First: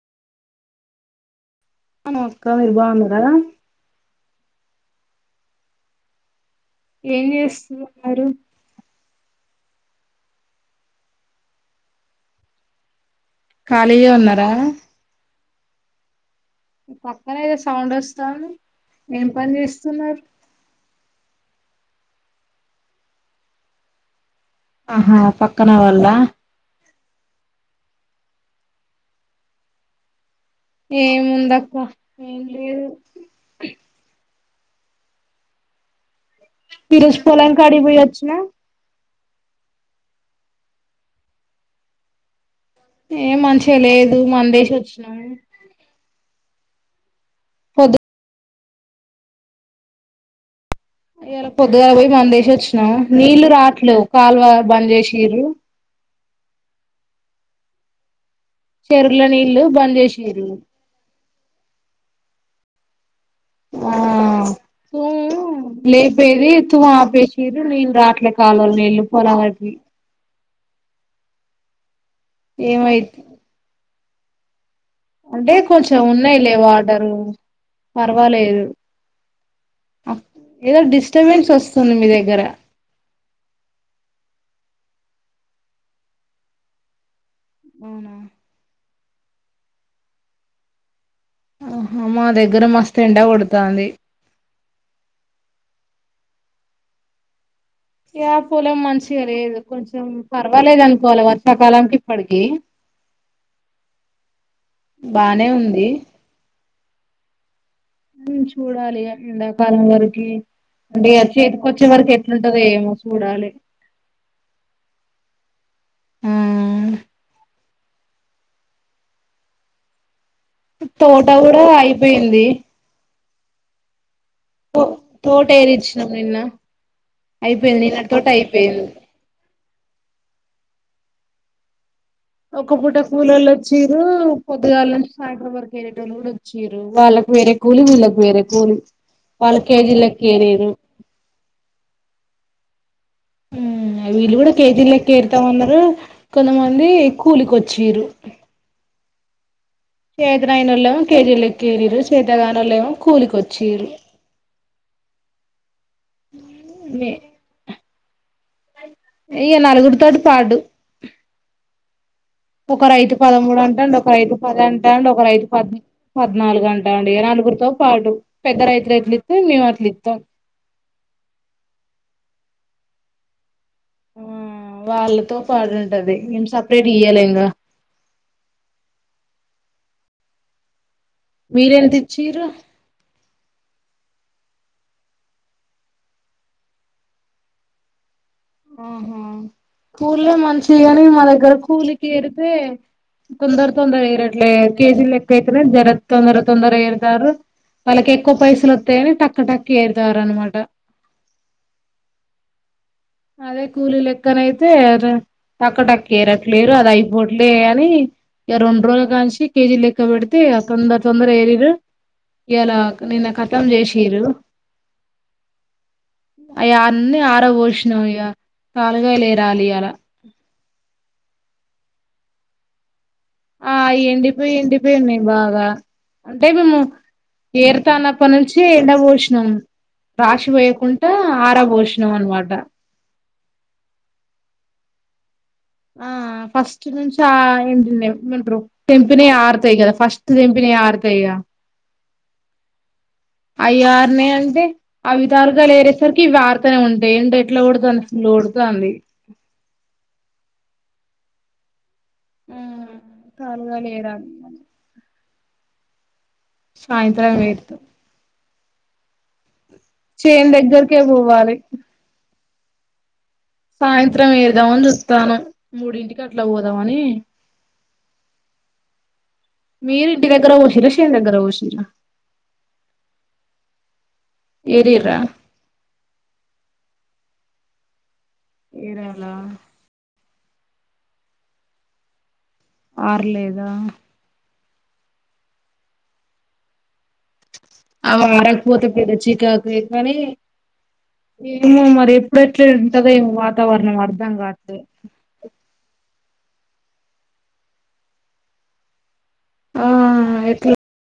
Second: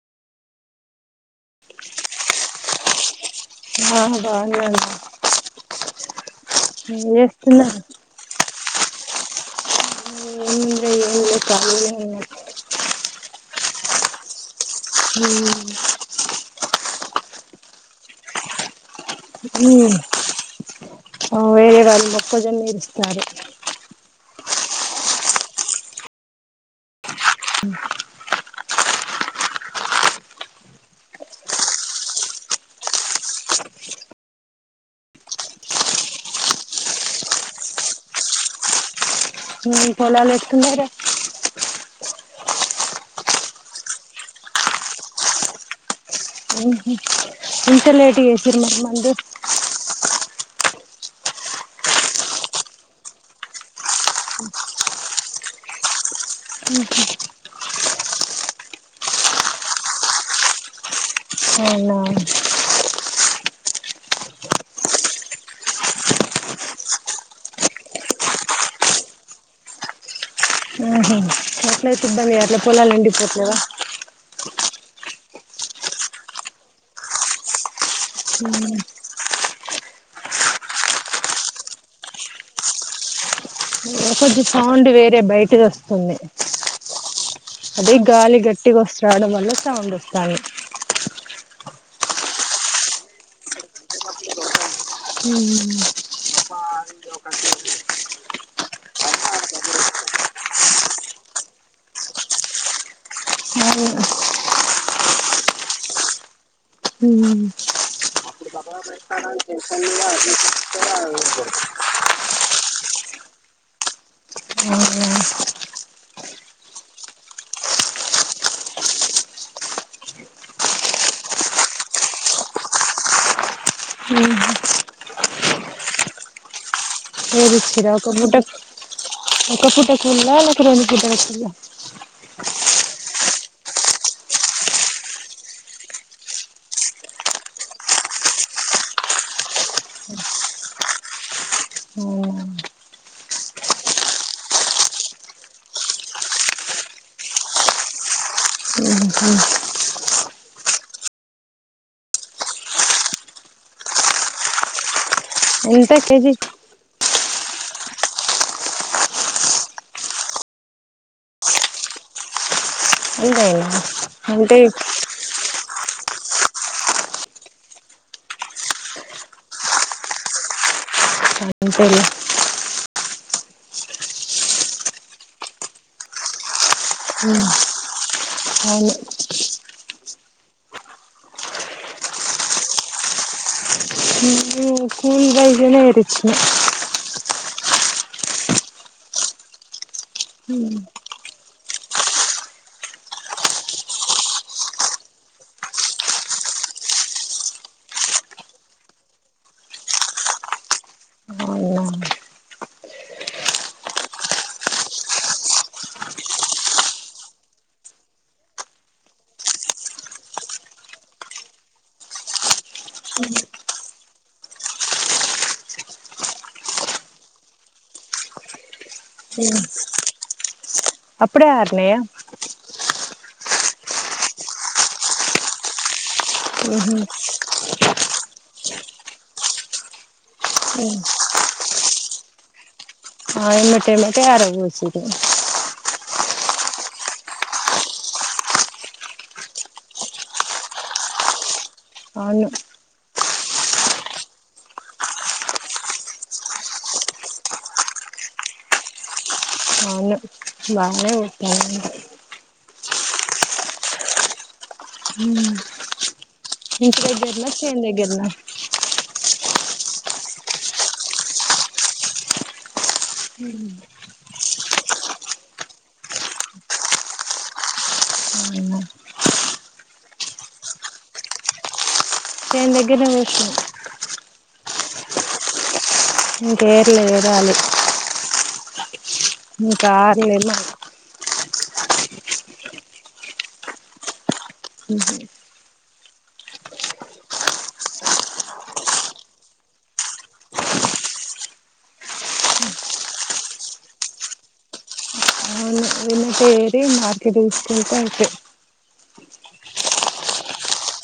[unintelligible] అక్క మీరు బాగున్నారా ఆ బాగున్నాను ఏం చేస్తున్నారు ఏం చేయలే ఖాళీగనే ఉన్న ఖాళీగా ఉన్నరా హ్మూ పక్కన ఏదో సౌండ్ వస్తాంది ఏం పని చేస్తున్నారు వేరే వర్క్ మొక్కజొన్న ఇరుస్తున్నారు ఆహా పక్కన వాళ్ళా ఏముందక్క ఏం లేదు ఈ రోజు పొలం కాడికి పొయొచ్చిన పొలాలేస్తుండార ఏం మంచిగా లేదు మందేసి వచ్చినాం హ్మ్ మ్మ్ ఇంత పొద్దు లేట్ గా ఏసిండ్రు మరి మందు ఇయాల పొద్దుగాల బొయి మందేసొచ్చినం నీళ్ళు రాట్లేవు కాలువ బంద్ చేసింన్రు చెరవుల నీళ్ళు బంద్ చేసింరు అవునా ఆ తూము లేపేది తూము ఆపేసిర్రు నీళ్ళు రాట్లే కాలువల నీళ్ళు పొలాలకి పెద్దగ ఎయ్యట్లే పోలాలు ఎండి ఏమైత్ పోతున్నైగా అంటే కొంచెం ఉన్నాయి లేవా ఆడరు పర్వాలేదు ఏదో డిస్టబెన్స్ వస్తుంది మీ దగ్గర కొంచదిె సౌండ్ వేరే బయటికి వస్తుంది అదే అవునా గాలి గట్టికి వస్తంది రావడం వల్ల సౌం వస్తాను ఆహా మా దగ్గర మస్తు ఎండ కొడుతాంది హహమ్ ఏ పొలం మంచిగా లేదు కొంచెం పర్వాలేదు అనుకోవాలి వర్షాకాలంకి ఇప్పటికి బానే ఉంది చూడాలి ఎండాకాలం వరకు అంటే చేతికి వచ్చే వరకు ఎట్లుంటంద ఏమో చూడాలి అవునా ఆ తోట కూడా అయిపోయింది పో తట ఏరిచ్చినన్న ఒక ఫట ఒక ఫట స్ూ త రద్ద వచ్చ ఒక పూట కూల వాళ్ళు వచ్చరు కొద్దిగాళ్ళంచి సాయట్రం వర్క్ వరేట వాళ్ళు కూడా వచ్చరు వాళ్ళకి వేరే కూలి వీళ్ళకి వేరే కూలి వాళ్ళ కేజీలకి వరరు వీళ్ళు కూడా కేతిీ లెక్కేరుతా ఉన్నారు కొంతమంది కూలిక వచ్చి వీరు చేతనాయన వాళ్ళ ఏమో కేజీల ఎక్కేరరు చేతగాన వాళ్ళ ఏమో కూలికొచ్చిరు ఎంత కేజీ ఇయక నలుగురి తోటి పాడు ఒక రైతు పదమూడు అంటా అండి ఒక అంతేనా రైతు అంతే పది అంటా అండి ఒక రైతు పది పద్నాలుగు గంట అండి నలుగురితో పాటు పెద్ద రైతులు ఎట్లు ఇస్తా మేము అట్లు ఇస్తాం అ సర ఆ వాళ్ళతో పాడుంటది ఏ స అ అవును మీరేంత తెచ్చరు కైనేేరికి ఆహా స్కూల్ మంచిగాని మా దగ్గర కూకూలికి ఏరితే తొందర తొందర ఏరట్లే కేజీలు ఎక్కయితేనే జర తొందర తొందర ఏరుతారు వాళ్ళకి ఎక్కువ పైసలు వస్తాయని టక్క్క టక్కి ఏరుతారు అనమాట అవునా అదే కూలీ లెక్కనయితే టక్క టకు ఏరట్లేరు అది అయిపోవట్లే అని ఇక రెండు రోజులు కాసి కేజీ లెక్క పెడితే తొందర తొందర ఏరరు ఇలా నిన్న కతం చేసరు అ అన్ని ఆర పోష ఇ కాలుగా లేరాలి అలా అప్పుడ ఆర్న్నయ ఆ ఎండిపోయి ఎండిపోయి ఉన్నాయి బాగా అంటే మేము చేరుతానప్ప నుంచి సే ఎలా పోషణం రాశి వయకుండా ఆరభోష మన్ వాట ఆ ఏమట ఏమట ఆయరు వచ్చిది ఆ ఫస్ట్ నుంచి ఆ ఏంటింపంటారు తెంపినవి ఆరుతాయి కదా ఫస్ట్ తెంపినావి ఆరుతాయిగా అవును అయ్యర్నే అంటే అవిధారుగా లేరేసరికి ఇవిడతనే ఉంటాయి ఏంటో ఎట్లా ఓడుతంది అ ఓడుతంది బాగా వస్తావా ఉమ్ కాలిగా లే రా ఉమ్ ఇంటి సాయంత్రం దగ్గరనా ఏరుతాం చేను దగ్గరనా చేన్ దగ్గరకే పోవాలి సాయంత్రం ఏరుదామని చూస్తాను మూడింటికి అట్లా పోదామని అవునా మీరు ఇంటి దగ్గర పోసినారా చేను దగ్గర పోసినారా నచేను దగ్గరనే పోసినామ్ ఏరిర్రా ఇంకా ఏర్లే ఏరాలి ఏరా ఇంకా ఆర్లేదు ఆర్లేదా ఉమ్ అవి ఆరకపోతే కదా చిరాకు కానీ ఏమో మరి ఎప్పుడెట్లా ఉంటదో ఏమో వాతావరణం అర్ధం కాదు ఇదంతా ఏరి మార్కెట్ తీసుకెళ్తే అయితే ఆ ఎట్లా